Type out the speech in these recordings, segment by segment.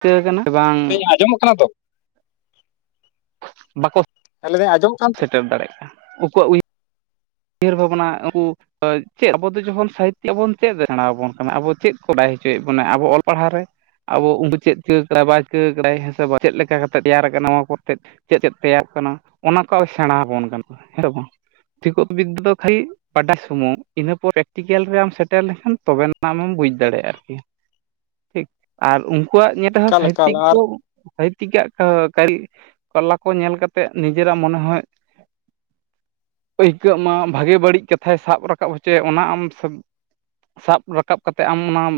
ᱪᱤᱠᱟᱹ ᱠᱟᱱᱟ ᱵᱟᱝ ᱦᱮᱸ ᱟᱸᱡᱚᱢᱚᱜ ᱠᱟᱱᱟ ᱛᱚ ᱵᱟᱠᱚ ᱛᱟᱦᱞᱮ ᱫᱚ ᱟᱸᱡᱚᱢ ᱥᱮᱴᱮᱨ ᱫᱟᱲᱮᱭᱟᱜ ᱠᱟᱱᱟ ᱩᱝᱠᱩᱣᱟᱜ ᱩᱭᱦᱟᱹᱨ ᱵᱷᱟᱵᱽᱱᱟ ᱩᱝᱠᱩ ᱪᱮᱫ ᱟᱵᱚ ᱫᱚ ᱡᱚᱠᱷᱚᱱ ᱥᱟᱦᱤᱛᱚ ᱟᱵᱚᱱ ᱪᱮᱫ ᱥᱮᱬᱟ ᱟᱵᱚᱱ ᱠᱟᱱᱟ ᱟᱵᱚ ᱪᱮᱫ ᱠᱚ ᱵᱟᱰᱟᱭ ᱦᱚᱪᱚᱭᱮᱫ ᱵᱚᱱᱟ ᱟᱵᱚ ᱚᱞ ᱯᱟᱲᱦᱟᱣ ᱨᱮ? ᱟᱵᱚ ᱩᱱᱠᱩ ᱪᱮᱫ ᱪᱤᱠᱟᱹᱠᱟᱫᱟᱭ ᱵᱟᱭ ᱪᱤᱠᱟᱹ ᱠᱟᱫᱟᱭ ᱦᱮᱸ ᱥᱮ ᱪᱮᱫ ᱞᱮᱠᱟ ᱠᱟᱛᱮ ᱛᱮᱭᱟᱨ ᱟᱠᱟᱱᱟ ᱱᱚᱣᱟ ᱠᱚᱛᱮ ᱪᱮᱫ ᱪᱮᱫ ᱛᱮᱭᱟᱨ ᱠᱟᱱᱟ ᱚᱱᱟ ᱠᱚ ᱥᱮᱬᱟ ᱟᱵᱚᱱ ᱠᱟᱱᱟ ᱦᱮᱸ ᱵᱟᱝ ᱴᱷᱤᱠᱚᱛ ᱵᱤᱫᱽᱫᱟᱹ ᱫᱚ ᱠᱷᱟᱹᱞᱤ ᱵᱟᱰᱟᱭ ᱥᱩᱢᱩᱝ ᱤᱱᱟᱹ ᱯᱚᱨ ᱯᱨᱮᱠᱴᱤᱠᱮᱞ ᱨᱮᱢ ᱥᱮᱴᱮᱨ ᱞᱮᱱᱠᱷᱟᱱ ᱛᱚᱵᱮᱱᱟᱜ ᱟᱢᱮᱢ ᱵᱩᱡᱽ ᱫᱟᱲᱮᱭᱟᱜᱼᱟ ᱟᱨᱠᱤ᱾ ᱴᱷᱤᱠ ᱟᱨ ᱩᱝᱠᱩᱣᱟᱜ ᱱᱤᱭᱟᱹ ᱛᱮ ᱦᱚᱸ ᱮᱠᱟᱞ ᱮᱠᱟᱞ ᱥᱟᱦᱤᱛᱛᱤᱠ ᱟᱨ ᱠᱚ ᱥᱦᱤᱛᱛᱤᱠᱟᱜᱼᱟ ᱠᱟᱹᱨᱤ ᱠᱟᱞᱟ ᱠᱚ ᱧᱮᱞ ᱠᱟᱛᱮ ᱱᱤᱡᱮᱨᱟᱜ ᱢᱚᱱᱮ ᱦᱚᱸᱭ ᱟᱹᱭᱠᱟᱹᱜ ᱢᱟ ᱵᱷᱟᱜᱮ ᱵᱟᱹᱲᱤᱡ ᱠᱟᱛᱷᱟᱭ ᱥᱟᱵ ᱨᱟᱠᱟᱵ ᱦᱚᱪᱚᱭ ᱚᱱᱟ ᱟᱢ ᱥᱟᱵ ᱨᱟᱠᱟᱵ ᱠᱟᱛᱮ ᱟᱢ ᱚᱱᱟᱢ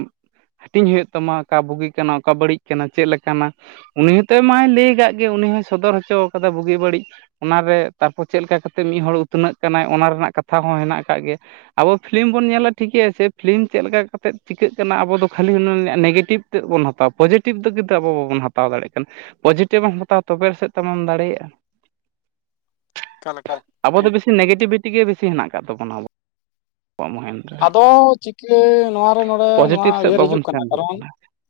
ᱦᱟᱹᱴᱤᱧ ᱦᱩᱭᱩᱜ ᱛᱟᱢᱟ ᱚᱠᱟ ᱵᱩᱜᱤ ᱠᱟᱱᱟ ᱚᱠᱟ ᱵᱟᱹᱲᱤᱡ ᱠᱟᱱᱟ ᱪᱮᱫ ᱞᱮᱠᱟᱱᱟ ᱩᱱᱤ ᱦᱚᱸᱛᱚᱭ ᱢᱟᱭ ᱞᱟᱹᱭ ᱠᱟᱜ ᱜᱮ ᱩᱱᱤ ᱦᱚᱭ ᱥᱚᱫᱚᱨ ᱦᱚᱪᱚ ᱠᱟᱫᱟ ᱵᱩᱜᱤ ᱵᱟᱹᱲᱤᱡ ᱚᱱᱟᱨᱮ ᱛᱟᱨᱯᱚᱨ ᱪᱮᱫᱞᱮᱠᱟ ᱠᱟᱛᱮ ᱢᱤᱫ ᱦᱚᱲ ᱩᱛᱱᱟᱹᱜ ᱠᱟᱱᱟᱭ ᱚᱱᱟ ᱨᱮᱱᱟᱜ ᱠᱟᱛᱷᱟ ᱦᱚᱸ ᱦᱮᱱᱟᱜ ᱟᱠᱟᱫ ᱜᱮ᱾ ᱟᱵᱚ ᱯᱷᱤᱞᱤᱢ ᱵᱚᱱ ᱧᱮᱞᱟ ᱴᱷᱤᱠᱮᱭ ᱟᱪᱪᱷᱮ ᱥᱮ ᱯᱷᱤᱞᱤᱢ ᱪᱮᱫ ᱞᱮᱠᱟ ᱠᱟᱛᱮ ᱪᱤᱠᱟᱹᱜ ᱠᱟᱱᱟ ᱟᱵᱚ ᱫᱚ ᱠᱷᱟᱹᱞᱤ ᱩᱱᱤᱭᱟ ᱱᱮᱜᱮᱴᱤᱵᱷ ᱛᱮᱫ ᱵᱚᱱ ᱦᱟᱛᱟᱣᱟ, ᱯᱚᱡᱮᱴᱤᱵᱷ ᱫᱚ ᱠᱤᱱᱛᱩ ᱟᱵᱚ ᱵᱟᱵᱚᱱ ᱦᱟᱛᱟᱣ ᱫᱟᱲᱮᱭᱟᱜ ᱠᱟᱱᱟ᱾ ᱯᱚᱡᱮᱴᱤᱵᱷᱮᱢ ᱦᱟᱛᱟᱣᱟ ᱛᱚᱵᱮ ᱨᱮ ᱥᱮᱫ ᱛᱚ ᱟᱢᱮᱢ ᱫᱟᱲᱮᱭᱟᱜᱼᱟ ᱮᱠᱟᱞ ᱮᱠᱟᱞ ᱟᱵᱚ ᱦᱮᱸ ᱫᱚ ᱵᱮᱥᱤ ᱱᱮᱜᱮᱴᱤᱵᱷᱤᱴᱤ ᱜᱮ ᱵᱮᱥᱤ ᱦᱮᱱᱟᱜ ᱟᱠᱟᱫ ᱛᱟᱵᱚᱱᱟ ᱟᱵᱚᱣᱟᱜ [unintelligible] ᱟᱫᱚ ᱪᱤᱠᱟᱹ ᱱᱚᱣᱟ ᱨᱮ ᱱᱚᱸᱰᱮ ᱱᱚᱣᱟ ᱩᱭᱦᱟᱹᱨ ᱦᱤᱡᱩᱜ ᱠᱟᱱᱟ ᱠᱟᱨᱚᱱ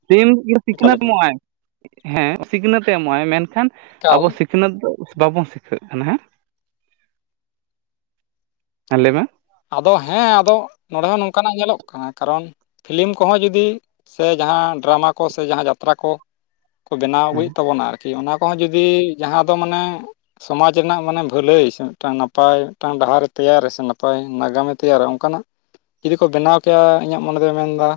ᱥᱤᱢ ᱮᱠᱟᱞ ᱥᱤᱠᱷᱱᱟᱹᱛ ᱮᱠᱟᱞ ᱮᱢᱚᱜᱼᱟᱭ ᱦᱮᱸ ᱥᱤᱠᱷᱱᱟᱹᱛ ᱮᱢᱚᱜ ᱟᱭ ᱢᱮᱱᱠᱷᱟᱱ ᱮᱠᱟᱞ ᱟᱵᱚ ᱥᱤᱠ ᱥᱤᱠᱷᱱᱟᱹᱛ ᱫᱚ ᱵᱟᱵᱚᱱ ᱥᱤᱠᱷᱟᱹᱜ ᱠᱟᱱᱟ ᱦᱮᱸ ᱦᱮᱸ ᱞᱟᱹᱭᱢᱮ ᱟᱫᱚ ᱦᱮᱸ ᱟᱫᱚ ᱱᱚᱸᱰᱮ ᱦᱚᱸ ᱱᱚᱝᱠᱟᱱᱟᱜ ᱧᱮᱞᱚᱜ ᱠᱟᱱᱟ ᱠᱟᱨᱚᱱ ᱯᱷᱤᱞᱤᱢ ᱠᱚᱦᱚᱸ ᱡᱩᱫᱤ ᱥᱮ ᱡᱟᱦᱟᱸ ᱰᱨᱟᱢᱟ ᱠᱚ ᱥᱮ ᱡᱟᱦᱟᱸ ᱡᱟᱛᱨᱟ ᱠᱚ ᱠᱚ ᱵᱮᱱᱟᱣ ᱦᱮᱸ ᱟᱹᱜᱩᱭᱮᱫ ᱛᱟᱵᱚᱱᱟ ᱟᱨᱠᱤ ᱚᱱᱟ ᱠᱚᱦᱚᱸ ᱡᱩᱫᱤ ᱡᱟᱦᱟᱸ ᱫᱚ ᱢᱟᱱᱮ ᱥᱚᱢᱟᱡᱽ ᱨᱮᱱᱟᱜ ᱢᱟᱱᱮ ᱵᱷᱟᱹᱞᱟᱹᱭ ᱥᱮ ᱢᱤᱫᱴᱟᱝ ᱱᱟᱯᱟᱭ ᱢᱤᱫᱴᱟᱝ ᱰᱟᱦᱟᱨᱮ ᱛᱮᱭᱟᱨᱮ ᱥᱮ ᱱᱟᱯᱟᱭ ᱱᱟᱜᱟᱢᱮ ᱛᱮᱭᱟᱨᱟ ᱚᱝᱠᱟᱱᱟᱜ ᱡᱩᱫᱤ ᱠᱚ ᱵᱮᱱᱟᱣ ᱠᱮᱭᱟ ᱤᱧᱟᱹᱜ ᱢᱚᱱᱮ ᱫᱚᱭ ᱢᱮᱱᱫᱟ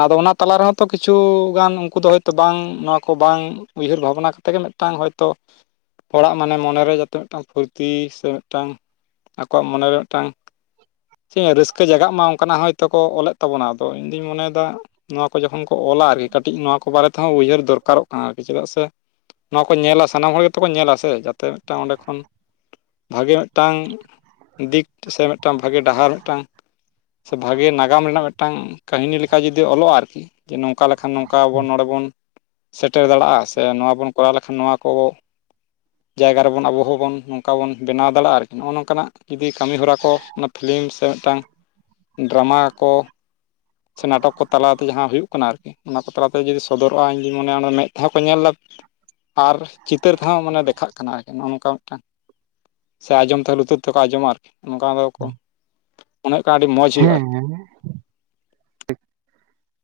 ᱟᱫᱚ ᱚᱱᱟ ᱛᱟᱞᱟ ᱨᱮᱦᱚᱸ ᱛᱚ ᱠᱤᱪᱷᱩ ᱜᱟᱱ ᱩᱝᱠᱩ ᱫᱚ ᱦᱳᱭᱛᱚ ᱵᱟᱝ ᱱᱚᱣᱟ ᱠᱚ ᱵᱟᱝ ᱩᱭᱦᱟᱹᱨ ᱵᱷᱟᱵᱱᱟ ᱠᱟᱛᱮ ᱜᱮ ᱢᱤᱫ ᱴᱟᱝ ᱦᱚᱭᱛᱳ ᱦᱚᱲᱟᱜ ᱢᱟᱱᱮ ᱢᱚᱱᱮᱨᱮ ᱡᱟᱛᱮ ᱢᱤᱫᱴᱟᱝ ᱯᱷᱩᱨᱛᱤ ᱥᱮ ᱢᱤᱫᱴᱟᱝ ᱟᱠᱚᱣᱟᱜ ᱢᱚᱱᱮᱨᱮ ᱴᱟᱝ ᱪᱮ ᱨᱟᱹᱥᱠᱟᱹ ᱡᱟᱜᱟᱜ ᱢᱟ ᱚᱝᱠᱟᱱᱟᱜ ᱦᱚᱭᱛᱳ ᱠᱚ ᱚᱞᱮᱫ ᱛᱟᱵᱚᱱᱟ ᱟᱫᱚ ᱤᱧᱫᱩᱧ ᱢᱚᱱᱮᱭᱫᱟ ᱱᱚᱣᱟ ᱠᱚ ᱡᱚᱠᱷᱚᱱ ᱠᱚ ᱚᱞᱟ ᱟᱨᱤ ᱠᱟᱹᱴᱤᱡ ᱱᱚᱣᱟ ᱠᱚ ᱵᱟᱨᱮ ᱛᱮᱦᱚᱸ ᱩᱭᱦᱟᱹᱨ ᱫᱚᱨᱠᱟᱨᱚᱜ ᱠᱟᱱᱟ ᱟᱨᱠᱤ ᱪᱮᱫᱟᱜ ᱥᱮ ᱱᱚᱣᱟ ᱠᱚ ᱧᱮᱞᱟ ᱥᱟᱱᱟᱢ ᱦᱚᱲ ᱜᱮᱛᱚ ᱠᱚ ᱧᱮᱞᱟ ᱥᱮ ᱡᱟᱛᱮ ᱢᱤᱫᱴᱟᱱ ᱚᱸᱰᱮ ᱠᱷᱚᱱ ᱵᱷᱟᱜᱮ ᱢᱤᱫᱴᱟᱝ ᱫᱤᱠ ᱥᱮ ᱢᱤᱫᱴᱟᱝ ᱵᱷᱟᱜᱮ ᱰᱟᱦᱟᱨ ᱢᱤᱫᱴᱟᱝ ᱥᱮ ᱵᱷᱟᱜᱮ ᱱᱟᱜᱟᱢ ᱨᱮᱱᱟᱜ ᱢᱤᱫᱴᱟᱝ ᱠᱟᱹᱦᱤᱱᱤ ᱞᱮᱠᱟ ᱡᱩᱫᱤ ᱚᱞᱚᱜᱼᱟ ᱟᱨᱠᱤ ᱡᱮ ᱱᱚᱝᱠᱟ ᱞᱮᱠᱷᱟᱱ ᱱᱚᱝᱠᱟ ᱟᱵᱚ ᱱᱚᱰᱮ ᱵᱚᱱ ᱥᱮᱴᱮᱨ ᱫᱟᱲᱮᱭᱟᱜᱼᱟ ᱥᱮ ᱱᱚᱣᱟ ᱵᱚᱱ ᱠᱚᱨᱟᱣ ᱞᱮᱠᱷᱟᱱ ᱱᱚᱣᱟ ᱠᱚ ᱡᱟᱭᱜᱟ ᱨᱮᱵᱚᱱ ᱟᱵᱚ ᱦᱚᱸᱵᱚᱱ ᱱᱚᱝᱠᱟ ᱵᱚᱱ ᱵᱮᱱᱟᱣ ᱫᱟᱲᱮᱼᱟ ᱟᱨᱠᱤ ᱱᱚᱜᱼᱚ ᱱᱚᱝᱠᱟᱱᱟᱜ ᱡᱩᱫᱤ ᱠᱟᱹᱢᱤ ᱦᱚᱨᱟ ᱠᱚ ᱚᱱᱟ ᱯᱷᱤᱞᱤᱢ ᱥᱮ ᱢᱤᱫᱴᱟᱝ ᱰᱨᱟᱢᱟ ᱠᱚ ᱥᱮ ᱱᱟᱴᱚᱠ ᱠᱚ ᱛᱟᱞᱟᱛᱮ ᱡᱟᱦᱟᱸ ᱦᱩᱭᱩᱜ ᱠᱟᱱᱟ ᱟᱨᱠᱤ ᱚᱱᱟ ᱠᱚ ᱛᱟᱞᱟᱛᱮ ᱡᱩᱫᱤ ᱥᱚᱫᱚᱨᱚᱜᱼᱟ ᱤᱧᱫᱩᱧ ᱢᱚᱱᱮᱭᱟ ᱚᱱᱟ ᱢᱮᱸᱫ ᱛᱮᱦᱚᱸ ᱠᱚ ᱧᱮᱞ ᱞᱟ ᱟᱨ ᱪᱤᱛᱟᱹᱨ ᱛᱮᱦᱚᱸ ᱢᱟᱱᱮ ᱫᱮᱠᱷᱟᱜ ᱠᱟᱱᱟ ᱟᱨᱠᱤ ᱱᱚᱜᱼᱚ ᱱᱚᱝᱠᱟ ᱢᱤᱫᱴᱟᱝ ᱥᱮ ᱟᱸᱡᱚᱢ ᱛᱮᱦᱚᱸ ᱞᱩᱛᱩᱨ ᱛᱮᱠᱚ ᱟᱸᱡᱚᱢᱟ ᱟᱨᱠᱤ ᱚᱝᱠᱟ ᱜᱮᱠᱚ, ᱢᱚᱱᱮᱜᱴ ᱦᱩᱭᱩᱜ ᱠᱟᱱᱟ ᱟᱹᱰᱤ ᱢᱚᱡᱽ ᱦᱩᱭᱩᱜᱼᱟ ᱟᱨᱠᱤ ᱦᱮᱸ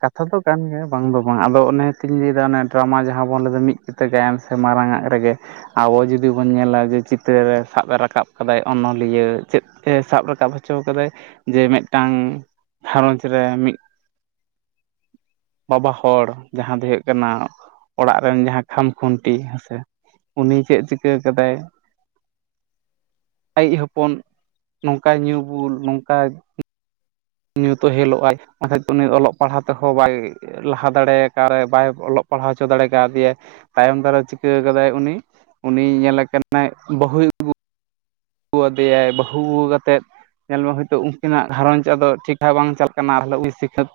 ᱠᱟᱛᱷᱟ ᱫᱚ ᱠᱟᱱ ᱜᱮᱭᱟ ᱵᱟᱝ ᱫᱚ ᱵᱟᱝ ᱟᱫᱚ ᱚᱱᱮ ᱛᱤᱧ ᱞᱟᱹᱭᱫᱟ ᱚᱱᱮ ᱰᱨᱟᱢᱟ ᱡᱟᱦᱟᱸ ᱵᱚᱱ ᱞᱟᱹᱭᱫᱟ ᱢᱤᱫ ᱠᱤᱛᱟᱹ ᱜᱟᱭᱟᱱ ᱥᱮ ᱢᱟᱨᱟᱝᱟᱜ ᱨᱮᱜᱮ ᱟᱵᱚ ᱡᱩᱫᱤ ᱵᱚᱱ ᱧᱮᱞᱟ ᱡᱮ ᱪᱤᱛᱟᱹᱨ ᱥᱟᱵ ᱨᱟᱠᱟᱵ ᱠᱟᱫᱟᱭ ᱚᱱᱚᱞᱤᱭᱟᱹ ᱪᱮᱫ ᱛᱮ ᱥᱟᱵ ᱨᱟᱠᱟᱵ ᱦᱚᱪᱚ ᱠᱟᱫᱟᱭ ᱡᱮ ᱢᱤᱫᱴᱟᱝ ᱜᱷᱟᱨᱚᱸᱡᱽ ᱨᱮ ᱢᱤᱜ ᱵᱟᱵᱟ ᱦᱚᱲ ᱡᱟᱦᱟᱸ ᱫᱚ ᱦᱩᱭᱩᱜ ᱠᱟᱱᱟ ᱚᱲᱟᱜ ᱨᱮᱱ ᱡᱟᱦᱟᱸ ᱠᱷᱟᱢ ᱠᱷᱩᱱᱴᱤ ᱦᱮᱸᱥᱮ ᱩᱱᱤ ᱪᱮᱜ ᱪᱤᱠᱟᱹ ᱠᱟᱫᱟᱭ ᱟᱭᱤᱡ ᱦᱚᱯᱚᱱ ᱱᱚᱝᱠᱟ ᱧᱩ ᱵᱩᱞ ᱱᱚᱝᱠᱟ ᱧᱩ ᱛᱚᱦᱮᱞᱚᱜᱼᱟᱭ ᱵᱟᱠᱷᱟᱡ ᱩᱱᱤ ᱚᱞᱚᱜ ᱯᱟᱲᱦᱟᱣ ᱛᱮᱦᱚᱸ ᱵᱟᱭ ᱞᱟᱦᱟ ᱫᱟᱲᱮ ᱠᱟᱨᱮ ᱵᱟᱭ ᱚᱞᱚᱜ ᱯᱟᱲᱦᱟᱣ ᱦᱚᱪᱚ ᱫᱟᱲᱮ ᱠᱟᱣ ᱫᱮᱭᱟᱭ ᱛᱟᱭᱚᱢ ᱫᱟᱨᱮ ᱪᱤᱠᱟᱹ ᱠᱟᱫᱟᱭ ᱩᱱᱤ ᱩᱱᱤ ᱧᱮᱞᱮ ᱠᱟᱱᱟᱭ ᱵᱟᱹᱦᱩᱭ ᱟᱹᱜᱩ ᱩ ᱟᱫᱮᱭᱟᱭ ᱵᱟᱹᱦᱩ ᱟᱹᱜᱩ ᱠᱟᱛᱮᱫ ᱧᱮᱞᱢᱮ ᱦᱳᱭᱛᱳ ᱩᱱᱠᱤᱱᱟᱜ ᱜᱷᱟᱨᱚᱸᱡᱽ ᱟᱫᱚ ᱴᱷᱤᱠ ᱴᱷᱟᱠ ᱵᱟᱝ ᱪᱟᱞ ᱠᱟᱱᱟ ᱵᱚᱞᱮ ᱥᱤᱠᱷᱟᱹᱛ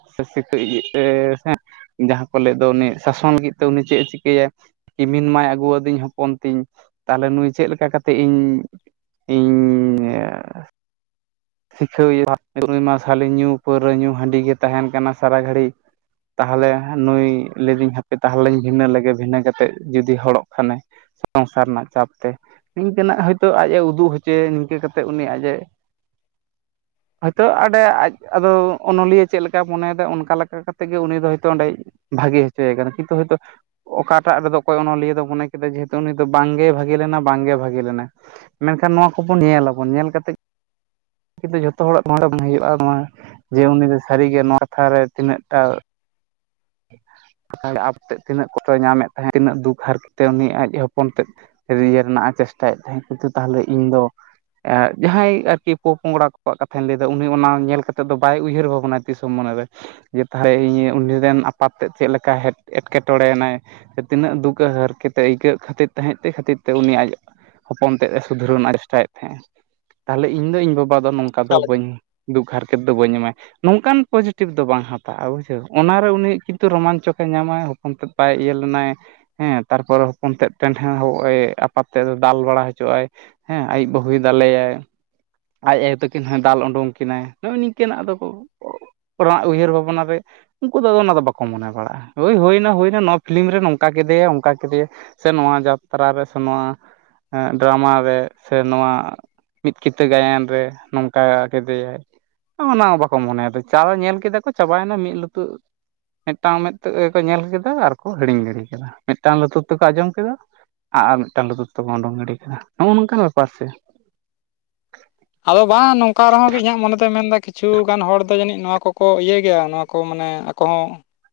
[unintelligible] ᱡᱟᱦᱟᱸ ᱠᱚ ᱞᱟᱹᱭᱮᱫ ᱫᱚ ᱩᱱᱤ ᱥᱟᱥᱚᱱ ᱞᱟᱹᱜᱤᱫ ᱛᱮ ᱩᱱᱤ ᱪᱮᱫ ᱮ ᱪᱤᱠᱟᱹᱭᱟ ᱠᱤᱢᱤᱱ ᱢᱟᱭ ᱟᱹᱜᱩ ᱣᱟᱹᱫᱤᱧ ᱦᱚᱯᱚᱱ ᱛᱤᱧ ᱛᱟᱦᱞᱮ ᱱᱩᱭ ᱪᱮᱫ ᱞᱮᱠᱟ ᱠᱟᱛᱮᱜ ᱤᱧ ᱤᱧ ᱥᱤᱠᱷᱟᱹᱣᱮᱭᱟ ᱱᱩᱭ ᱢᱟ ᱥᱟᱞᱤ ᱧᱩ ᱯᱟᱹᱣᱨᱟᱹ ᱧᱩ ᱦᱟᱺᱰᱤ ᱜᱮ ᱛᱟᱦᱮᱱ ᱠᱟᱱᱟ ᱥᱟᱨᱟ ᱜᱷᱟᱹᱲᱤᱡ ᱛᱟᱦᱮᱞᱮ ᱱᱩᱭ ᱞᱟᱹᱭ ᱫᱟᱹᱧ ᱦᱟᱯᱮ ᱛᱟᱦᱮᱞᱤᱧ ᱵᱷᱤᱱᱟᱹ ᱞᱮᱜᱮ ᱵᱷᱤᱱᱟᱹ ᱠᱟᱛᱮᱫ ᱡᱩᱫᱤ ᱦᱚᱲᱚᱜ ᱠᱷᱟᱱᱮ ᱥᱚᱝᱥᱟᱨ ᱨᱮᱱᱟᱜ ᱪᱟᱯ ᱛᱮ ᱱᱤᱝᱠᱟᱹᱱᱟᱜ ᱦᱚᱭᱛᱚ ᱟᱡᱼ ᱮ ᱩᱫᱩᱜ ᱦᱚᱪᱚᱭᱮ ᱱᱤᱝᱠᱟᱹ ᱠᱟᱛᱮᱫ ᱩᱱᱤ ᱟᱡᱼ ᱮ ᱦᱚᱭᱛᱚ ᱟᱰᱮ ᱟᱡ ᱟᱫᱚ ᱚᱱᱚᱞᱤᱭᱟᱹ ᱪᱮᱫ ᱞᱮᱠᱟᱭ ᱢᱚᱱᱮᱭᱫᱟ ᱚᱱᱠᱟ ᱞᱮᱠᱟ ᱠᱟᱛᱮᱫ ᱜᱮ ᱩᱱᱤ ᱫᱚ ᱦᱚᱭᱛᱚ ᱚᱸᱰᱮᱭ ᱵᱷᱟᱜᱮ ᱦᱚᱪᱚ ᱮ ᱠᱟᱱᱟᱭ ᱠᱤᱱᱛᱩ ᱦᱚᱭᱛᱚ ᱚᱠᱟᱴᱟᱜ ᱨᱮᱫᱚ ᱚᱠᱚᱭ ᱚᱱᱚᱞᱤᱭᱟᱹ ᱫᱚ ᱢᱚᱱᱮ ᱠᱮᱫᱟ ᱡᱮ ᱡᱮᱦᱮᱛᱩ ᱩᱱᱤ ᱫᱚ ᱵᱟᱝᱜᱮ ᱵᱷᱟᱜᱮ ᱞᱮᱱᱟ ᱵᱟᱝᱜᱮ ᱵᱷᱟᱜᱮ ᱞᱮᱱᱟ ᱢᱮᱱᱠᱷᱟᱱ ᱱᱚᱣᱟ ᱠᱚᱵᱚᱱ ᱧᱮᱞ ᱟᱵᱚᱱ ᱧᱮᱞ ᱠᱟᱛᱮᱜ ᱠᱤᱱᱛᱩ ᱡᱷᱚᱛᱚ ᱦᱚᱲᱟᱜ ᱠᱚᱦᱱᱰᱟ ᱠᱷᱚᱱ ᱦᱩᱭᱩᱜᱼᱟ ᱱᱚᱣᱟ ᱡᱮ ᱩᱱᱤ ᱫᱚ ᱥᱟᱹᱨᱤ ᱜᱮ ᱱᱚᱣᱟ ᱛᱷᱟᱨᱮ ᱛᱤᱱᱟᱹᱜ ᱴᱟ ᱟᱯᱛᱮᱫ ᱛᱤᱱᱟᱹᱜ ᱠᱚᱛᱚᱭ ᱧᱟᱢᱮᱫ ᱛᱟᱦᱮᱸ ᱛᱤᱱᱟᱹᱜ ᱫᱩᱠᱷ ᱦᱟᱨᱠᱮᱛ ᱛᱮ ᱩᱱᱤ ᱟᱡ ᱦᱚᱯᱚᱱ ᱛᱮᱫ ᱨᱮᱭᱟᱨ ᱨᱮᱱᱟᱜ ᱮ ᱪᱮᱥᱴᱟᱭᱮᱫ ᱛᱟᱦᱮᱸ ᱠᱤᱱᱛᱩ ᱛᱟᱦᱞᱮ ᱤᱧ ᱫᱚ ᱮ ᱡᱟᱦᱟᱸᱭ ᱟᱨᱠᱤ ᱯᱚᱼ ᱯᱚᱝᱲᱟ ᱠᱚᱣᱟᱜ ᱠᱟᱛᱷᱟᱧ ᱞᱟᱹᱭᱫᱟ ᱚᱱᱮ ᱚᱱᱟ ᱧᱮᱞ ᱠᱟᱛᱮᱫ ᱫᱚ ᱵᱟᱭ ᱩᱭᱦᱟᱹᱨ ᱵᱷᱟᱵᱽᱱᱟᱭ ᱛᱤᱥ ᱦᱚᱸ ᱢᱚᱱᱮᱨᱮ ᱡᱮ ᱛᱟᱦᱞᱮ ᱤᱧ ᱩᱱᱤ ᱨᱮᱱ ᱟᱯᱟᱛ ᱛᱮᱫ ᱪᱮᱫ ᱞᱮᱠᱟᱭ ᱦᱮ ᱮᱴᱠᱮᱴᱚᱬᱮ ᱱᱟᱭ ᱛᱤᱱᱟᱹᱜ ᱫᱩᱠᱷ ᱦᱟᱨᱠᱮᱛ ᱟᱹᱭᱠᱟᱹᱣᱮᱜ ᱠᱷᱟᱹᱛᱤᱨ ᱛᱟᱦᱮᱸᱫ ᱛᱮ ᱠᱷᱟᱹᱛᱤᱨ ᱛᱮ ᱩᱱᱤ ᱟᱡ ᱦᱚᱯᱚᱱ ᱛᱮᱫ ᱮ ᱥᱩᱫᱷᱨᱟᱹᱣ ᱨᱮᱱᱟᱜ ᱮ ᱪᱮᱥᱴᱟᱭᱮᱫ ᱛᱟᱦᱮᱸᱫ ᱛᱟᱦᱞᱮ ᱤᱧ ᱫᱚ ᱤᱧ ᱵᱟᱵᱟ ᱫᱚ ᱱᱚᱝᱠᱟ ᱫᱚ ᱵᱟᱹᱧ ᱫᱩᱠᱷ ᱦᱟᱨᱠᱮᱛ ᱫᱚ ᱵᱟᱹᱧ ᱮᱢᱟᱭ ᱱᱚᱝᱠᱟᱱ ᱯᱚᱡᱮᱴᱤᱵᱷ ᱫᱚ ᱵᱟᱝ ᱦᱟᱛᱟᱜᱼᱟ ᱵᱩᱡᱷᱟᱹᱣ ᱚᱱᱟᱨᱮ ᱩᱱᱤ ᱠᱤᱱᱛᱩ ᱨᱚᱢᱟᱱᱪᱚᱠ ᱮ ᱧᱟᱢᱟᱭ ᱦᱚᱯᱚᱱ ᱛᱮᱫ ᱵᱟᱭ ᱤᱭᱟᱹ ᱞᱮᱱᱟᱭ ᱦᱮᱸ ᱛᱟᱨᱯᱚᱨᱮ ᱦᱚᱯᱚᱱ ᱛᱮ ᱴᱮᱸᱰ ᱦᱚᱸᱭ ᱮᱭ ᱟᱯᱟᱛ ᱛᱮᱫ ᱫᱚᱭ ᱫᱟᱞ ᱵᱟᱲᱟ ᱦᱚᱪᱚᱼᱟᱭ ᱦᱮᱸ ᱟᱡ ᱵᱟᱹᱦᱩᱭ ᱫᱟᱞᱮᱭᱟᱭ ᱟᱡ ᱟᱭᱚ ᱛᱟᱹᱠᱤᱱ ᱦᱚᱸᱭ ᱫᱟᱞ ᱩᱰᱩᱠ ᱠᱤᱱᱟᱭ ᱱᱚᱜᱼᱚᱭ ᱱᱤᱝᱠᱟᱹᱱᱟᱜ ᱟᱫᱚ [unintelligible] ᱨᱟᱜ ᱩᱭᱦᱟᱹᱨ ᱵᱷᱟᱵᱽᱱᱟ ᱫᱚᱭ ᱩᱱᱠᱩ ᱫᱚ ᱟᱫᱚ ᱚᱱᱟ ᱫᱚ ᱵᱟᱠᱚ ᱢᱟᱱᱟ ᱵᱟᱲᱟᱜᱼᱟ ᱦᱳᱭ ᱦᱩᱭᱱᱟ ᱦᱩᱭᱱᱟ ᱱᱚᱣᱟ ᱯᱷᱤᱞᱤᱢ ᱨᱮ ᱱᱚᱝᱠᱟ ᱠᱮᱫᱮᱭᱟ ᱚᱱᱠᱟ ᱠᱮᱫᱮᱭᱟ ᱥᱮ ᱱᱚᱣᱟ ᱡᱟᱛᱨᱟ ᱨᱮ ᱥᱮ ᱱᱚᱣᱟ ᱰᱟᱨᱟᱢᱟ ᱨᱮ ᱥᱮ ᱱᱚᱣᱟ [unintelligible] ᱛᱮ ᱜᱟᱭᱟᱱ ᱨᱮ ᱱᱚᱝᱠᱟ ᱠᱮᱫᱮᱭᱟᱭ ᱚᱱᱟ ᱦᱚᱸ ᱵᱟᱠᱚ ᱢᱚᱱᱮ ᱮᱫᱟ ᱪᱟ ᱧᱮᱞ ᱠᱮᱫᱟ ᱠᱚ ᱪᱟᱵᱟᱭᱮᱱᱟ ᱢᱤᱫ ᱞᱩᱛᱩ ᱢᱤᱫᱴᱟᱝ ᱢᱮᱫ ᱛᱮ ᱠᱚ ᱧᱮᱞ ᱠᱮᱫᱟ ᱟᱨ ᱠᱚ ᱦᱤᱲᱤᱧ ᱜᱤᱰᱤ ᱠᱮᱫᱟ ᱢᱤᱫᱴᱟᱝ ᱞᱩᱛᱩᱨ ᱛᱮᱠᱚ ᱟᱸᱡᱚᱢ ᱠᱮᱫᱟ ᱟᱨ ᱢᱤᱫᱴᱟᱝ ᱞᱩᱛᱩᱨ ᱛᱮᱵᱚᱱ ᱩᱰᱩᱝ ᱜᱤᱰᱤ ᱠᱟᱜᱼᱟ ᱱᱚᱜᱼᱚᱭ ᱱᱚᱝᱠᱟᱱ ᱵᱮᱯᱟᱨ ᱥᱮ ᱟᱫᱚ ᱵᱟᱝ ᱱᱚᱝᱠᱟ ᱟᱨᱦᱚᱸ ᱤᱧᱟᱹᱜ ᱢᱚᱱᱮ ᱫᱚᱭ ᱢᱮᱱ ᱫᱟ ᱠᱤ ᱠᱤᱪᱷᱩ ᱜᱟᱱ ᱦᱚᱲ ᱫᱚ ᱡᱟᱹᱱᱤᱡ ᱱᱚᱣᱟ ᱠᱚᱠᱚ ᱤᱭᱟᱹᱭ ᱜᱮᱭᱟ ᱱᱚᱣᱟ ᱠᱚ ᱢᱟᱱᱮ ᱟᱠᱚ ᱦᱚᱸ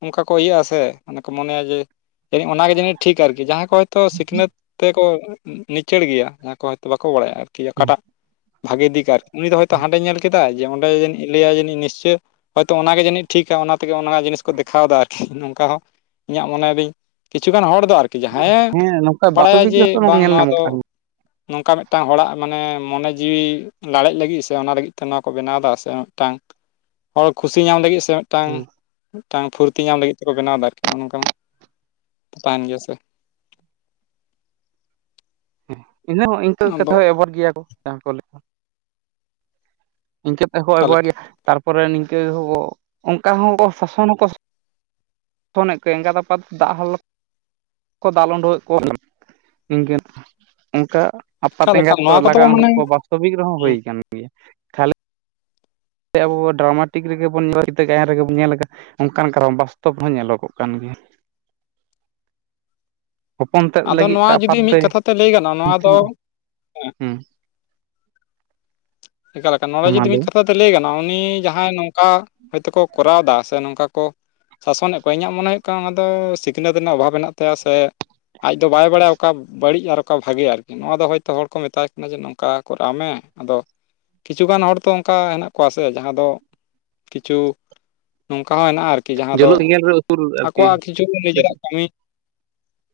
ᱚᱱᱠᱟ ᱠᱚ ᱤᱭᱟᱹᱜ ᱟᱥᱮ ᱚᱱᱮ ᱠᱚ ᱢᱚᱱᱮᱭᱟ ᱡᱮ ᱡᱟᱹᱱᱤᱡ ᱚᱱᱟᱜᱮ ᱡᱟᱹᱱᱤᱡ ᱴᱷᱤᱠ ᱟᱨᱠᱤ ᱡᱟᱦᱟᱸᱭ ᱠᱚ ᱦᱚᱭᱛᱚ ᱥᱤᱠᱷᱱᱟᱹᱛ ᱛᱮᱠᱚ ᱱᱤᱪᱟᱹᱲ ᱜᱮᱭᱟ ᱡᱟᱦᱟᱸᱭ ᱠᱚ ᱦᱚᱭᱛᱳ ᱵᱟᱠᱚ ᱵᱟᱲᱟᱭᱟ ᱟᱨᱠᱤ ᱟᱠᱟᱴᱟᱜ ᱵᱷᱟᱜᱮ ᱫᱤᱠ ᱟᱨ ᱩᱱᱤ ᱫᱚ ᱦᱚᱭᱛᱳ ᱦᱟᱸᱰᱮ ᱧᱮᱞ ᱠᱮᱫᱟᱭ ᱡᱮ ᱚᱸᱰᱮ ᱡᱟᱹᱱᱤᱡ ᱞᱟᱹᱭᱟ ᱡᱟᱹᱱᱤᱡ ᱱᱤᱥᱪᱚᱭ ᱦᱳᱭᱛᱳ ᱚᱱᱟᱜᱮ ᱡᱟᱹᱱᱤᱡ ᱴᱷᱤᱠᱟ ᱚᱱᱟ ᱛᱮᱜᱮ ᱚᱱᱟ ᱡᱤᱱᱤᱥ ᱠᱚ ᱫᱮᱠᱷᱟᱣᱮᱫᱟ [unintelligible] ᱱᱚᱝᱠᱟ ᱦᱚᱸ ᱤᱧᱟᱹᱜ ᱢᱚᱱᱮᱭᱮᱫᱤᱧ ᱠᱤᱪᱷᱩ ᱜᱟᱱ ᱦᱚᱲ ᱫᱚ ᱟᱨᱠᱤ ᱡᱟᱦᱟᱸᱭᱮ ᱦᱮᱸ ᱱᱚᱝᱠᱟ ᱵᱟᱲᱟᱭᱟ ᱵᱟᱥᱚᱵᱤᱠ ᱡᱮ ᱨᱮᱦᱚ ᱵᱟᱝ ᱧᱮᱞ ᱱᱚᱣᱟ ᱧᱟᱢᱚᱜ ᱫᱚ ᱠᱟᱱᱟ ᱱᱚᱝᱠᱟ ᱢᱤᱫᱴᱟᱝ ᱦᱚᱲᱟᱜ ᱢᱟᱱᱮ ᱢᱚᱱᱮ ᱡᱤᱣᱤ ᱞᱟᱲᱮᱡ ᱞᱟᱹᱜᱤᱫ ᱥᱮ ᱚᱱᱟ ᱞᱟᱹᱜᱤᱫ ᱛᱮ ᱱᱚᱣᱟ ᱠᱚ ᱵᱮᱱᱟᱣ ᱮᱫᱟ ᱥᱮ ᱢᱤᱫᱴᱟᱝ ᱦᱚᱲ ᱠᱷᱩᱥᱤ ᱧᱟᱢ ᱞᱟᱹᱜᱤᱫ ᱥᱮ ᱴᱟᱝ ᱦᱩᱸ ᱢᱤᱫᱴᱟᱝ ᱯᱷᱩᱨᱛᱤ ᱧᱟᱢ ᱞᱟᱹᱜᱤᱫ ᱛᱮᱠᱚ ᱵᱮᱱᱟᱣ ᱮᱫᱟ ᱟᱨᱠᱤ ᱱᱚᱜᱼᱚᱭ ᱱᱚᱝᱠᱟ ᱛᱟᱦᱮᱱ ᱜᱮᱭᱟ ᱥᱮ ᱦᱮᱸᱫᱟ ᱦᱚᱸ ᱤᱱᱠᱟᱹ ᱟᱫᱚ ᱠᱟᱛᱷᱟ ᱦᱚᱸ ᱚᱵᱷᱚᱨ ᱜᱮᱭᱟ ᱠᱚ ᱡᱟᱦᱟᱸ ᱠᱚ ᱞᱮᱠᱟ ᱤᱱᱠᱟᱹ ᱛᱮᱠᱚ ᱮᱵᱣᱟ ᱚᱠᱟᱞᱮᱠᱟ ᱜᱮ ᱛᱟᱨᱯᱚᱨᱮ ᱱᱤᱝᱠᱟᱹ ᱚᱱᱠᱟ ᱦᱚᱸ ᱥᱟᱥᱚᱱ ᱦᱚᱸᱠᱚ ᱯᱷᱳᱱ ᱮᱫ ᱠᱚᱣᱟ ᱮᱜᱟᱛ ᱯᱟ ᱫᱟᱜ ᱦᱚ ᱠᱚ ᱫᱟᱞ ᱩᱰᱩᱠ ᱠᱮ ᱠᱚᱣᱟ ᱱᱤᱝᱠᱟᱹ ᱚᱱᱠᱟ ᱟᱯᱟᱛ ᱮᱠᱟᱞᱮᱠᱟ ᱮᱸᱜᱟᱛ ᱠᱚ ᱱᱚᱣᱟ ᱠᱚᱫᱚ ᱞᱟᱜᱟ ᱩᱰᱩᱠ ᱢᱟᱱᱮ ᱠᱚ ᱵᱟᱥᱛᱚᱵᱤᱠ ᱨᱮᱦᱚᱸ ᱦᱩᱭ ᱟᱠᱟᱱ ᱜᱮᱭᱟ᱾ ᱠᱷᱟᱹᱞᱤ ᱟᱵᱚ ᱰᱨᱟᱢᱟᱴᱤᱠ ᱨᱮᱜᱮ ᱵᱚᱱ ᱧᱮᱞ ᱜᱟᱭᱟᱱ ᱨᱮᱜᱮ ᱵᱚᱱ ᱧᱮᱞ ᱟᱠᱟᱫᱟᱹ ᱚᱱᱠᱟᱱ ᱠᱟᱨᱚᱱ ᱵᱟᱥᱛᱚᱵ ᱦᱚᱸ ᱧᱮᱞᱚᱜᱚᱜ ᱠᱟᱱ ᱜᱮᱭᱟ᱾ ᱦᱚᱯᱚᱱ ᱛᱮᱫ ᱟᱫᱚ ᱞᱟᱹᱜᱤᱫ ᱱᱚᱣᱟ ᱛᱮ ᱡᱩᱫᱤ ᱟᱯᱟᱛ ᱢᱤᱫ ᱛᱮᱫ ᱠᱟᱛᱷᱟ ᱛᱮ ᱞᱟᱹᱭ ᱜᱟᱱᱚᱜᱼᱟ ᱱᱚᱣᱟ ᱫᱚ [unintelligible] ᱦᱩᱸ ᱮᱠᱟᱞ ᱮᱠᱟᱞ ᱱᱚᱣᱟ ᱢᱟ ᱡᱩᱫᱤ ᱞᱟᱹᱭ ᱢᱤᱫ ᱢᱮ᱾ ᱠᱟᱛᱷᱟᱛᱮ ᱞᱟᱹᱭ ᱜᱟᱱᱚᱜ ᱩᱱᱤ ᱡᱟᱦᱟᱸᱭ ᱱᱚᱝᱠᱟ ᱦᱚᱳᱭᱛᱠᱚ ᱠᱚᱨᱟᱣᱫᱟ ᱥᱮ ᱱᱚᱝᱠᱟ ᱠᱚ, ᱥᱟᱥᱚᱱᱮᱫ ᱠᱚᱣᱣᱟ ᱤᱧᱟᱹᱜ ᱢᱚᱱᱮ ᱦᱩᱭᱩᱜ ᱠᱟᱱᱟ ᱚᱱᱟ ᱫᱚ ᱥᱤᱠᱷᱱᱟᱹᱛ ᱨᱮᱱᱟᱜ ᱚᱵᱷᱟᱵᱽ ᱦᱮᱱᱟᱜ ᱛᱟᱭᱟ ᱥᱮ ᱟᱡ ᱫᱚ ᱵᱟᱭ ᱵᱟᱲᱟᱭᱟ ᱚᱠᱟ ᱵᱟᱹᱲᱤᱡ ᱟᱨ ᱚᱠᱟ ᱵᱷᱟᱜᱮ ᱟᱨᱠᱤ ᱱᱚᱣᱟ ᱫᱚ ᱦᱚᱭᱛᱚ ᱦᱚᱲ ᱠᱚ ᱢᱮᱛᱟᱭ ᱠᱟᱱᱟ ᱡᱮ ᱱᱚᱝᱠᱟ ᱠᱚᱨᱟᱣ ᱢᱮ, ᱟᱫᱚ ᱠᱤᱪᱷᱩᱩᱜᱟᱱ ᱦᱚᱲ ᱛᱚ ᱚᱱᱠᱟ ᱦᱮᱱᱟᱜ ᱠᱚᱣᱟ ᱥᱮ ᱡᱟᱦᱟᱸ ᱫᱚ ᱠᱤᱪᱷᱩ ᱱᱚᱝᱠᱟ ᱦᱚᱸ ᱦᱮᱱᱟᱜᱼᱟ ᱟᱨᱠᱤ ᱠᱤ ᱡᱟᱦᱟᱸ ᱫᱚ ᱡᱩᱞᱩᱜ ᱜᱮᱞ ᱨᱮ ᱩᱥᱩᱞ ᱟᱨᱠᱤ ᱟᱠᱚᱣᱟᱜ ᱠᱤᱪᱷᱩ ᱱᱤᱡᱮᱨᱟᱜ ᱠᱟᱹᱢᱤ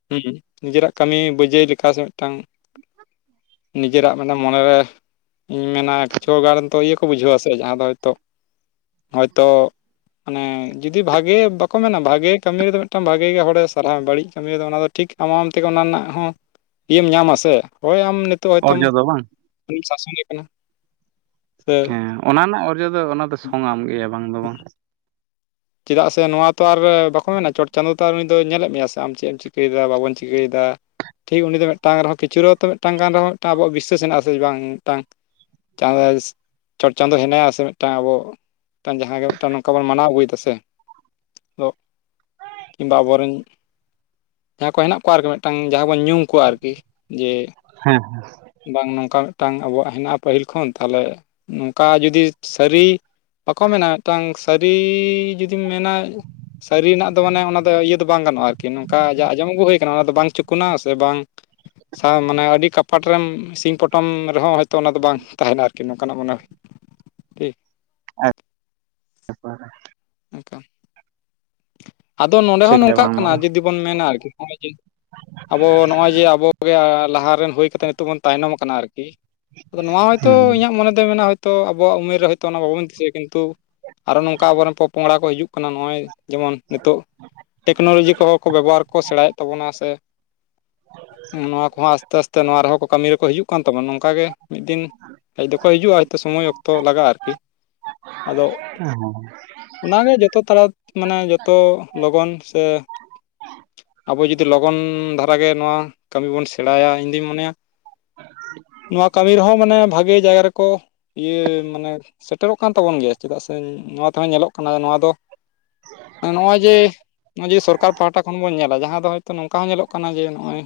[unintelligible] ᱱᱤᱡᱮᱨᱟᱜ ᱠᱟᱹᱢᱤ ᱵᱟᱹᱡᱟᱹᱭ ᱞᱮᱠᱟ ᱥᱮ ᱢᱤᱫᱴᱟᱝ ᱱᱤᱡᱮᱨᱟᱜ ᱢᱟᱱᱮ ᱢᱚᱱᱮᱨᱮ ᱤᱧ ᱢᱮᱱᱟ ᱠᱤᱪᱷᱩ ᱜᱟᱱ ᱛᱚ ᱤᱭᱟᱹ ᱠᱚ ᱵᱩᱡᱷᱟᱹᱣᱟ ᱥᱮ ᱡᱟᱦᱟᱸ ᱫᱚ ᱦᱚᱭᱛᱳ ᱦᱚᱭᱛᱚᱼ- ᱢᱟᱱᱮ ᱡᱩᱫᱤ ᱵᱷᱟᱜᱮ ᱵᱟᱠᱚ ᱢᱮᱱᱟ ᱵᱷᱟᱜᱮ ᱠᱟᱹᱢᱤ ᱨᱮ ᱢᱤᱫᱴᱟᱝ ᱵᱷᱟᱜᱮ ᱜᱮ ᱦᱚᱲᱮ ᱥᱟᱨᱦᱟᱣ ᱵᱟᱹᱲᱤᱡ ᱠᱟᱹᱢᱤ ᱨᱮᱫᱚ ᱚᱱᱟ ᱫᱚ ᱴᱷᱤᱠ ᱟᱢ ᱦᱚᱢ ᱟᱢ ᱛᱮᱜᱮ ᱚᱱᱟ ᱨᱮᱱᱟᱜ ᱦᱚᱸ ᱤᱭᱟᱹᱢ ᱧᱟᱢ ᱟ ᱥᱮᱮ ᱦᱳᱭ ᱟᱢ ᱱᱤ ᱛᱚᱜ ᱦᱚᱭᱛᱚᱢ ᱚᱨᱡᱚ ᱫᱚ ᱵᱟᱝ ᱩᱱᱤ ᱥᱟᱥᱚᱱᱮ ᱠᱟᱱᱟ᱾ ᱥᱮ ᱦᱮᱸ ᱚᱱᱟ ᱨᱮᱱᱟᱜ ᱚᱨᱡᱚ ᱫᱚ ᱚᱱᱟ ᱫᱚ ᱥᱚᱢᱟᱱ ᱜᱮᱭᱟ ᱵᱟᱝ ᱫᱚ ᱵᱟᱝ᱾ ᱪᱮᱫᱟᱜ ᱥᱮ ᱱᱚᱣᱟ ᱛᱚ ᱟᱨ ᱵᱟᱠᱚ ᱢᱮᱱᱟ ᱪᱚᱴ ᱪᱟᱸᱫᱚᱳ ᱛ ᱟᱨ ᱩᱱᱤ ᱫᱚ ᱧᱮᱞᱮᱫ ᱢᱮᱭᱟ ᱥᱮ ᱟᱢ ᱪᱮᱫ ᱮᱢ ᱪᱤᱠᱟᱹᱭᱮᱫᱟ ᱵᱟᱵᱚᱱ ᱪᱤᱠᱟᱹᱭᱮᱫᱟ᱾ ᱴᱷᱤᱠ ᱩᱱ ᱫᱚ ᱢᱤᱫᱴᱟᱝ ᱨᱮᱦᱚᱸ ᱠᱤᱪᱷᱩ ᱨᱮᱛᱚ ᱢᱤᱫᱴᱟᱝ ᱜᱟᱱ ᱨᱮᱦᱚᱸ ᱢᱤᱫᱴᱟᱝ ᱟᱵᱚᱣᱟᱜ ᱵᱤᱥᱟᱹᱥ ᱦᱮᱱᱟᱜᱼᱟ ᱥᱮ ᱵᱟᱝ ᱢᱤᱫᱴᱟᱝ, [unintelligible] ᱪᱚᱴ ᱪᱟᱸᱫᱚ ᱦᱮᱱᱟᱭᱟ ᱥᱮ ᱢᱤᱫᱴᱟᱝ ᱟᱵᱚ ᱢᱤᱫᱴ ᱡᱟᱦᱟᱸ ᱜᱮ ᱢᱤᱫᱟᱝ ᱱᱚᱝᱠᱟ ᱵᱚᱱ ᱢᱟᱱᱟᱣ ᱟᱹᱜᱩᱭ ᱫᱟ ᱥᱮ [inaudible] ᱠᱤᱝᱵᱟ ᱟᱵᱚ ᱨᱮᱱ ᱡᱟᱦᱟᱸᱭ ᱠᱚ ᱦᱮᱱᱟᱜ ᱠᱚᱣᱟ ᱟᱨᱠᱤ ᱢᱤᱫᱴᱟᱱ ᱡᱟᱦᱟᱸ ᱵᱚᱱ ᱧᱩᱢ ᱠᱚᱣᱟ ᱟᱨᱠᱤ, ᱡᱮ ᱦᱮᱸ ᱵᱟᱝ ᱱᱚᱝᱠᱟ ᱢᱤᱫᱴᱟᱝ ᱟᱵᱚᱣᱟᱜ ᱦᱮᱱᱟᱜᱼᱟ ᱯᱟᱹᱦᱤᱞ ᱠᱷᱚᱱ ᱛᱟᱦᱚᱞᱮ ᱱᱚᱝᱠᱟ ᱡᱩᱫᱤ ᱥᱟᱹᱨᱤ ᱵᱟᱠᱚ ᱢᱮᱱᱟ ᱢᱤᱫᱴᱟᱱ ᱥᱟᱹᱨᱤ ᱡᱩᱫᱤᱢ ᱢᱮᱱᱟ ᱥᱟᱹᱨᱤ ᱨᱮᱱᱟᱜ ᱫᱚ ᱢᱟᱱᱮ ᱚᱱᱟ ᱫᱚ ᱤᱭᱟᱹ ᱫᱚ ᱵᱟᱝ ᱜᱟᱱᱚᱜᱼᱟ ᱟᱨᱠᱤ ᱱᱚᱝᱠᱟ ᱡᱟ ᱟᱸᱚᱢ ᱟᱹᱜᱩ ᱦᱩᱭ ᱟᱠᱟᱱᱟ ᱚᱱᱟ ᱫᱚ ᱵᱟᱝ ᱪᱩᱠᱩᱱᱟ ᱥᱮ ᱵᱟᱝ ᱥᱟᱶ ᱢᱟᱱᱮ ᱟᱹᱰᱤ ᱠᱟᱯᱟᱴ ᱨᱮᱢ ᱥᱤᱧ ᱯᱚᱴᱚᱢ ᱨᱮᱦᱚᱸ ᱦᱚᱳᱭᱛᱳ ᱚᱱᱟ ᱫᱚ ᱵᱟᱝ ᱛᱟᱦᱮᱱᱟ ᱟᱨᱠᱤ, ᱱᱚᱝᱠᱟᱱᱟᱜ ᱢᱟᱱᱮ [inaudible] ᱟᱫᱚ ᱱᱚᱰᱮ ᱴᱷᱤᱠ ᱦᱚᱸ ᱜᱮᱭᱟ ᱱᱚᱝᱠᱟᱜ ᱵᱟᱝ ᱫᱚ ᱠᱟᱱᱟ ᱵᱟᱝ ᱡᱩᱫᱤ ᱵᱚᱱ ᱢᱮᱱᱟ ᱟᱨᱠᱤ, ᱟᱵᱚ ᱱᱚᱜᱼᱚᱭ ᱡᱮ ᱟᱵᱚᱜᱮ ᱞᱟᱦᱟᱨ ᱨᱮᱱ ᱦᱩᱭ ᱠᱟᱛᱮᱫ ᱱᱤᱛᱚᱜ ᱵᱚᱱ ᱛᱟᱭᱱᱚᱢ ᱟᱠᱟᱱᱟ ᱟᱨᱠᱤ, ᱟᱫᱚ ᱱᱚᱣᱟ ᱦᱚᱭᱛᱳ ᱤᱧᱟᱹᱜ ᱢᱚᱱᱮ ᱫᱚ ᱢᱮᱱᱟ ᱦᱚᱭ ᱛᱚ ᱟᱵᱚᱣᱟᱜ ᱩᱢᱮᱨ ᱨᱮ ᱦᱚᱭᱛᱚ ᱚᱱᱟ ᱵᱟᱵᱚᱱ ᱫᱤᱥᱟᱹᱭᱟ ᱠᱤᱱᱛᱩ ᱟᱨᱚ ᱱᱚᱝᱠᱟ ᱟᱵᱚᱨᱮᱱ ᱯᱚᱼᱯᱚᱝᱲᱟ ᱠᱚ ᱦᱤᱡᱩᱜ ᱠᱟᱱᱟ ᱱᱚᱜᱼᱚᱭ ᱡᱮᱢᱚᱱ ᱱᱤᱛᱚᱜ ᱴᱮᱠᱱᱳᱞᱚᱡᱤ ᱠᱚᱦᱚᱸ ᱠᱚ ᱵᱮᱵᱚᱦᱟᱨ ᱠᱚ ᱥᱮᱬᱟᱭᱮᱫ ᱛᱟᱵᱚᱱᱟ ᱥᱮ ᱱᱚᱣᱟ ᱠᱚᱦᱚᱸ ᱟᱥᱛᱮ ᱟᱥᱛᱮ ᱱᱚᱣᱟ ᱨᱮᱦᱚᱸ ᱠᱟᱹᱢᱤ ᱨᱮᱠᱚ ᱦᱤᱡᱩᱜ ᱠᱟᱱ ᱛᱟᱵᱚᱱᱟ ᱱᱚᱝᱠᱟ ᱜᱮ ᱢᱤᱫ ᱫᱤᱱ ᱦᱮᱸᱡ ᱫᱚᱠᱚ ᱦᱤᱡᱩᱜᱼᱟ ᱦᱚᱭᱛᱳ ᱥᱚᱢᱚᱭ ᱚᱠᱛᱚ ᱞᱟᱜᱟᱜᱼᱟ ᱟᱨᱠᱤ ᱟᱫᱚ [unintelligible] ᱚᱱᱟᱜᱮ ᱡᱚᱛᱚ ᱛᱟᱲᱟ ᱢᱟᱱᱮ ᱡᱚᱛᱚ ᱞᱚᱜᱚᱱ ᱥᱮ ᱟᱵᱚ ᱡᱩᱫᱤ ᱞᱚᱜᱚᱱ ᱫᱷᱟᱨᱟᱜᱮ ᱱᱚᱣᱟ ᱠᱟᱹᱢᱤ ᱵᱚᱱ ᱥᱮᱬᱟᱭᱟ ᱤᱧᱫᱩᱧ ᱢᱚᱱᱮᱭᱟ, ᱱᱚᱣᱟ ᱠᱟᱹᱢᱤ ᱨᱮᱦᱚᱸ ᱢᱟᱱᱮ ᱵᱷᱟᱜᱮ ᱡᱟᱭᱜᱟ ᱨᱮᱠᱚ ᱤᱭᱟᱹ ᱢᱟᱱᱮ ᱥᱮᱴᱮᱨᱚᱜ ᱠᱟᱱ ᱛᱟᱵᱚᱱ ᱜᱮᱭᱟ ᱪᱮᱫᱟᱜ ᱥᱮ ᱱᱚᱣᱟ ᱛᱮᱦᱚᱸ ᱧᱮᱞᱚᱜ ᱠᱟᱱᱟ ᱱᱚᱣᱟ ᱫᱚ, ᱱᱚᱜᱼᱚᱭ ᱡᱮ ᱱᱚᱜᱼᱚᱭ ᱡᱮ ᱥᱚᱨᱠᱟᱨ ᱯᱟᱦᱴᱟ ᱠᱷᱚᱱ ᱵᱚᱱ ᱧᱮᱞᱟ ᱡᱟᱦᱟᱸ ᱫᱚ ᱦᱳᱭᱛᱳ ᱱᱚᱝᱠᱟ ᱦᱚᱸ ᱧᱮᱞᱚᱜ ᱠᱟᱱᱟ ᱡᱮ ᱱᱚᱜᱚᱭ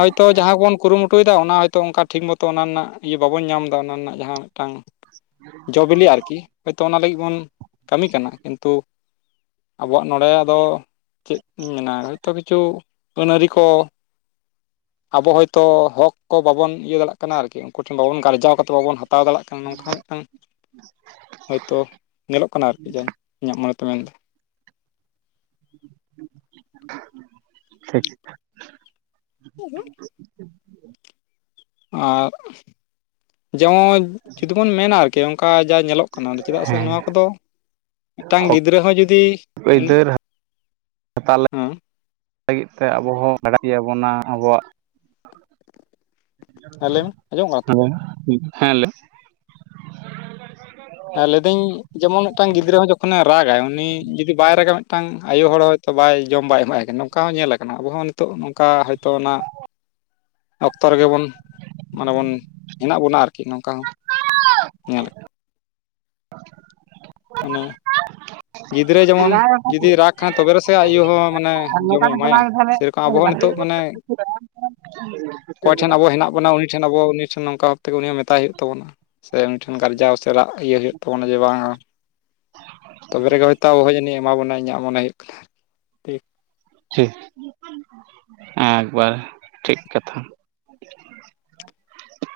ᱦᱚᱭᱛᱚ ᱡᱟᱦᱟᱸ ᱜᱮ ᱵᱚᱱ ᱠᱩᱨᱩᱢᱩᱴᱩᱭ ᱫᱟ ᱚᱱᱟ ᱦᱚᱭᱛᱳ ᱚᱱᱠᱟ ᱴᱷᱤᱠ ᱢᱚᱛᱚ ᱚᱱᱟ ᱨᱮᱱᱟᱜ ᱤᱭᱟᱹ ᱵᱟᱵᱚᱱ ᱧᱟᱢ ᱮᱫᱟ ᱚᱱᱟ ᱨᱮᱱᱟᱜ ᱡᱟᱦᱟᱸ ᱢᱤᱫᱴᱟᱝ ᱡᱚ ᱵᱤᱞᱤ ᱟᱨᱠᱤ ᱦᱳᱭᱛᱳ ᱚᱱᱟ ᱞᱟᱹᱜᱤᱫ ᱵᱚᱱ ᱠᱟᱹᱢᱤ ᱠᱟᱱᱟ ᱠᱤᱱᱛᱩ ᱟᱵᱚᱣᱟᱜ ᱱᱚᱰᱮ ᱟᱫᱚ ᱪᱮᱫ ᱤᱧ ᱢᱮᱱᱟ ᱡᱚᱭᱛᱚ ᱠᱤᱪᱷᱩ ᱟᱹᱱ ᱟᱨᱤ ᱠᱚ, ᱟᱵᱚ ᱦᱚᱭᱛᱳ ᱦᱚᱠ ᱠᱚ ᱵᱟᱵᱚᱱ ᱤᱭᱟᱹ ᱫᱟᱲᱭᱟᱜ ᱠᱟᱱᱟ ᱟᱨᱠᱤ ᱩᱱᱠᱩ ᱴᱷᱮᱱ ᱵᱟᱵᱚᱱ ᱜᱟᱨᱡᱟᱣ ᱠᱟᱛᱮ ᱵᱟᱵᱚᱱ ᱦᱟᱛᱟᱣ ᱦᱟᱛᱟᱣ ᱫᱟᱲᱮᱭᱟᱜ ᱠᱟᱱᱟ ᱱᱚᱝᱠᱟ ᱦᱚᱸ ᱢᱤᱫᱴᱟᱝ ᱦᱳᱭᱛᱳ ᱧᱮᱞᱚᱜ ᱠᱟᱱᱟ ᱟᱨᱠᱤ ᱡᱟ ᱤᱧᱟᱹᱜ ᱢᱚᱱᱮᱛᱮ ᱢᱮᱱᱫᱟ ᱴᱷᱤᱠ [unintelligible] ᱟᱜ [unintelligible] ᱡᱩᱫᱤ ᱵᱚᱱ ᱢᱮᱱᱟ ᱟᱨᱠᱤ ᱠᱮ ᱚᱱᱠᱟ ᱡᱟ ᱧᱮᱞᱚᱜ ᱠᱟᱱᱟ ᱟᱫᱚ ᱪᱮᱫᱟᱜ ᱥᱮ ᱦᱮᱸ ᱱᱚᱣᱟ ᱠᱚᱫᱚ ᱢᱤᱫᱴᱟᱝ ᱦᱚᱠ ᱜᱤᱫᱽᱨᱟᱹ ᱦᱚᱸ ᱡᱩᱫᱤ ᱩᱱᱤ ᱟᱹᱭᱫᱟᱹᱨ ᱦᱟᱛᱟᱞᱮ ᱦᱮᱸ ᱞᱟᱹᱜᱤᱫ ᱛᱮ ᱟᱵᱚ ᱦᱚᱸ [unintelligible] ᱟᱵᱚᱣᱟᱜ ᱦᱮᱸ ᱞᱟᱹᱭ ᱢᱮ ᱟᱸᱡᱚᱢᱚᱜ ᱠᱟᱱᱟ ᱛᱚ ᱦᱮᱸ ᱞᱮ ᱮ ᱞᱟᱹᱭ ᱫᱟᱹᱧ ᱡᱮᱢᱚᱱ ᱢᱤᱫᱴᱟᱝ ᱜᱤᱫᱽᱟᱹ ᱦᱚᱸ ᱡᱚᱠᱷᱚᱱᱮ ᱨᱟᱜᱟᱭ ᱩᱱᱤ ᱡᱩᱫᱤ ᱵᱟᱭ ᱨᱟᱜᱟ ᱢᱤᱫᱴᱟᱝ ᱟᱭᱳ ᱦᱚᱲ ᱦᱚᱭᱛᱳ ᱵᱟᱭ ᱡᱚᱢ ᱵᱟᱭ ᱮᱢᱟᱭ ᱠᱟᱱᱟ ᱚᱱᱠᱟ ᱦᱚᱸ ᱧᱮᱞ ᱠᱟᱱᱟ ᱟᱵᱚᱦᱚᱸ ᱱᱤᱛᱚᱜ ᱱᱚᱝᱠᱟ ᱦᱚᱭᱛᱚ ᱚᱱᱟ ᱚᱠᱛᱚ ᱨᱮᱜᱮ ᱵᱚᱱ ᱢᱟᱱᱮ ᱵᱚᱱ ᱦᱮᱱᱟᱜ ᱵᱚᱱᱟ ᱟᱨᱠᱤ ᱱᱚᱝᱠᱟ ᱦᱚᱸ ᱧᱮᱞ ᱢᱟᱱᱮ ᱜᱤᱫᱽᱨᱟᱹ ᱡᱮᱢᱚᱱ ᱡᱩᱫᱤ ᱨᱟᱜᱽ ᱠᱷᱟᱱ ᱛᱚᱵᱮ ᱨᱮᱥᱮ ᱟᱭᱳ ᱦᱚᱸ ᱢᱟᱱᱮ [unintelligible] ᱡᱚᱢᱮ ᱮᱢᱟᱭᱟ ᱥᱮᱨᱚᱠᱚᱢ ᱟᱵᱚ ᱦᱚᱸ ᱱᱤᱛᱚᱜ ᱢᱟᱱᱮ [unintelligible] ᱚᱠᱚᱭ ᱴᱷᱮᱱ ᱟᱵᱚ ᱦᱮᱱᱟᱜ ᱵᱚᱱᱟ ᱩᱱᱤ ᱴᱷᱮᱱ ᱟᱵᱚ ᱩᱱᱤ ᱴᱷᱮᱱ ᱱᱚᱝᱠᱟ ᱵᱷᱟᱵ ᱛᱮ ᱜᱮ ᱩᱱᱤ ᱢᱮᱛᱟᱭ ᱦᱩᱭᱩᱜ ᱛᱟᱵᱚᱱᱟ᱾ ᱥᱮ ᱩᱱᱤ ᱴᱷᱮᱱ ᱜᱟᱨᱡᱟᱣ ᱥᱮ ᱨᱟᱜᱽ ᱤᱭᱟᱹ ᱦᱩᱭᱩᱜ ᱛᱟᱵᱚᱱᱟ ᱡᱮ ᱵᱟᱝᱼᱟ ᱛᱚᱵᱮ ᱨᱮ ᱜᱮ ᱦᱚᱭᱛᱚ ᱟᱵᱚ ᱦᱚᱸ ᱡᱟᱹᱱᱤ ᱮᱢᱟ ᱵᱚᱱᱟ ᱤᱧᱟᱹᱜ ᱢᱚᱱᱮ ᱦᱩᱭᱩᱜ ᱠᱟᱱᱟ᱾ ᱴᱷᱤᱠ [unintelligible] ᱮᱠᱵᱟᱨ ᱴᱷᱤᱠ ᱠᱟᱛᱷᱟ [inaudible]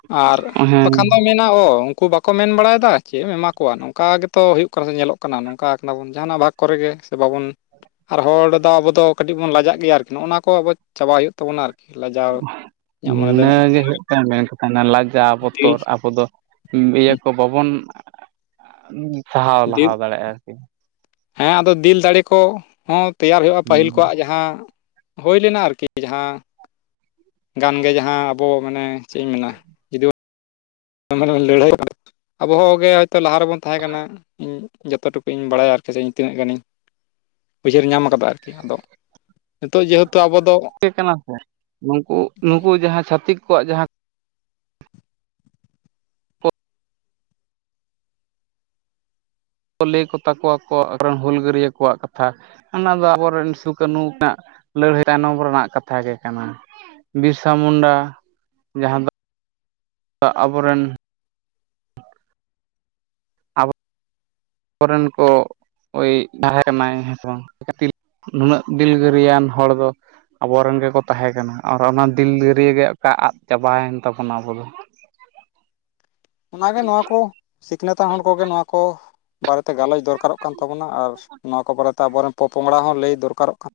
ᱟᱨ ᱦᱮᱸ ᱵᱟᱠᱷᱟᱱ ᱫᱚ ᱢᱮᱫ ᱚ ᱩᱱᱠᱩ ᱵᱟᱠᱚ ᱢᱮᱱ ᱵᱟᱲᱟᱭᱮᱫᱟ ᱪᱮᱫ ᱮᱢ ᱮᱢᱟ ᱠᱚᱣᱟ ᱱᱚᱝᱠᱟ ᱜᱮᱛᱚ ᱦᱩᱭᱩᱜ ᱠᱟᱱᱟ ᱥᱮ ᱧᱮᱞᱚᱜ ᱠᱟᱱᱟ ᱱᱚᱝᱠᱟ ᱠᱟᱱᱟ ᱵᱚᱱ ᱡᱟᱦᱟᱱᱟᱜ ᱵᱷᱟᱜᱽ ᱠᱚᱨᱮ ᱜᱮ ᱵᱟᱵᱚᱱ ᱟᱨ ᱦᱚᱲ ᱫᱚ ᱟᱵᱚ ᱫᱚ ᱠᱟᱹᱴᱤᱡᱽ ᱵᱚᱱ ᱞᱟᱡᱟᱜ ᱜᱮᱭᱟ ᱟᱨᱠᱤ ᱱᱚᱜᱚ ᱱᱚᱣᱟ ᱠᱚ ᱟᱵᱚ ᱪᱟᱵᱟ ᱦᱩᱭᱩᱜ ᱛᱟᱵᱚᱱᱟ ᱟᱨᱠᱤ ᱞᱟᱡᱟᱣ ᱤᱧᱟᱹᱜ ᱢᱚᱱᱮ ᱫᱚᱭ ᱢᱮᱱᱟ ᱤᱱᱟᱹᱜᱮ ᱦᱩᱭᱩᱜ ᱠᱟᱱᱟ ᱢᱮᱱ ᱠᱟᱛᱷᱟ ᱞᱟᱡᱟᱣ ᱫᱤᱞ ᱵᱚᱛᱚᱨ ᱟᱵᱚ ᱫᱚ ᱤᱭᱟᱹ ᱠᱚ ᱵᱟᱵᱚᱱ ᱟ ᱥᱟᱦᱟᱣ ᱫᱤᱞ ᱞᱟᱦᱟ ᱫᱟᱲᱮᱭᱟᱜᱼᱟ ᱟᱨᱠᱤ ᱦᱮᱸ ᱟᱫᱚ ᱫᱤᱞ ᱫᱟᱲᱮ ᱠᱚ ᱦᱚᱸ ᱛᱮᱭᱟᱨ ᱦᱩᱭᱩᱜᱼᱟ ᱯᱟᱹᱦᱤᱞ ᱠᱚᱣᱟᱜ ᱡᱟᱦᱟᱸ ᱦᱳᱭ ᱞᱮᱱᱟ ᱟᱨᱠᱤ ᱡᱟᱦᱟᱸ ᱜᱟᱱᱜᱮ ᱡᱟᱦᱟᱸ ᱟᱵᱚ ᱢᱟᱱᱮ ᱪᱮᱫ ᱤᱧ ᱢᱮᱱᱟ ᱚᱱᱚ ᱞᱟᱹᱲᱦᱟᱭ [unintelligible] ᱟᱵᱚᱦ ᱦᱚᱸᱜ ᱜᱮ ᱦᱚᱭᱛᱚ ᱞᱟᱦᱟ ᱨᱮᱵᱚᱱ ᱛᱟᱦᱮᱸ ᱠᱟᱱᱟ ᱤᱧ ᱡᱚᱛᱚ ᱴᱩᱠᱩ ᱤᱧ ᱵᱟᱲᱟᱭᱟ ᱟᱨᱠᱤ ᱤᱧ ᱛᱤᱱᱟᱹᱜ ᱜᱟᱱᱤᱧ ᱩᱭᱦᱟᱹᱨ ᱧᱟᱢᱟ ᱠᱟᱫᱟ ᱟᱨᱠᱤ ᱟᱫᱚ ᱱᱤᱛᱚᱜ ᱡᱮᱦᱮᱛᱩ ᱟᱵᱚ ᱫᱚ ᱠᱟᱱᱟ ᱥᱮ ᱱᱩᱠᱩ ᱱᱩᱠᱩ ᱡᱟᱦᱟᱸ ᱪᱷᱟᱹᱛᱤᱠ ᱠᱚᱣᱟᱜ ᱡᱟᱦᱟᱸ ᱞᱟᱹᱭ ᱠᱚ ᱛᱟᱠᱚ ᱟᱠᱚᱣᱟ ᱟᱠᱚ ᱨᱮᱱ ᱦᱩᱞᱜᱟᱹᱨᱭᱟᱹ ᱠᱚᱣᱟᱜ ᱠᱟᱛᱷᱟ ᱚᱱᱟ ᱫᱚ ᱟᱵᱚᱨᱮᱱ ᱥᱩ ᱠᱟᱹᱱᱩ ᱠᱤᱱᱟᱜ ᱞᱟᱹᱲᱦᱟᱹᱭ ᱛᱟᱭᱱᱚᱢ ᱨᱮᱱᱟᱜ ᱠᱟᱛᱷᱟ ᱜᱮ ᱠᱟᱱᱟ᱾ ᱵᱤᱨᱥᱟ ᱢᱩᱱᱰᱟ ᱡᱟᱦᱟᱸ ᱫᱚ ᱟᱵᱚᱨᱮᱱ ᱚᱨᱮᱱ ᱠᱚ ᱳᱭ ᱛᱟᱦᱮᱸ ᱠᱟᱱᱟᱭ ᱦᱮᱸᱥ ᱛᱤᱞ ᱱᱩᱱᱟᱹᱜ ᱫᱤᱞᱜᱟᱹᱨᱤᱭᱟᱱ ᱦᱚᱲ ᱫᱚ ᱟᱵᱚᱨᱮᱱ ᱜᱮᱠᱚ ᱛᱟᱦᱮᱸ ᱠᱟᱱᱟ ᱟᱨ ᱚᱱᱟ ᱫᱤᱞᱜᱟᱹᱨᱤᱭᱟᱹ ᱜᱮ ᱚᱠᱟ ᱟᱫᱽ ᱪᱟᱵᱟᱭᱮᱱ ᱛᱟᱵᱚᱱᱟ ᱟᱵᱚ ᱫᱚ ᱚᱱᱟᱜᱮ ᱱᱚᱣᱟ ᱠᱚ ᱥᱤᱠᱷᱱᱟᱹᱛᱟᱱ ᱦᱚᱲ ᱠᱚᱜᱮ ᱱᱚᱣᱟ ᱠᱚ ᱵᱟᱨᱮ ᱛᱮ ᱜᱟᱞᱚᱪ ᱫᱚᱨᱠᱟᱨᱚᱜ ᱠᱟᱱ ᱛᱟᱵᱚᱱᱟ ᱟᱨ ᱱᱚᱣᱟ ᱠᱚ ᱵᱟᱨᱮ ᱛᱮ ᱟᱵᱚᱨᱮᱱ ᱯᱚᱯᱚᱝᱲᱟ ᱦᱚᱸ ᱞᱟᱹᱭ ᱫᱚᱨᱠᱟᱨᱚᱜ ᱠᱟᱱ᱾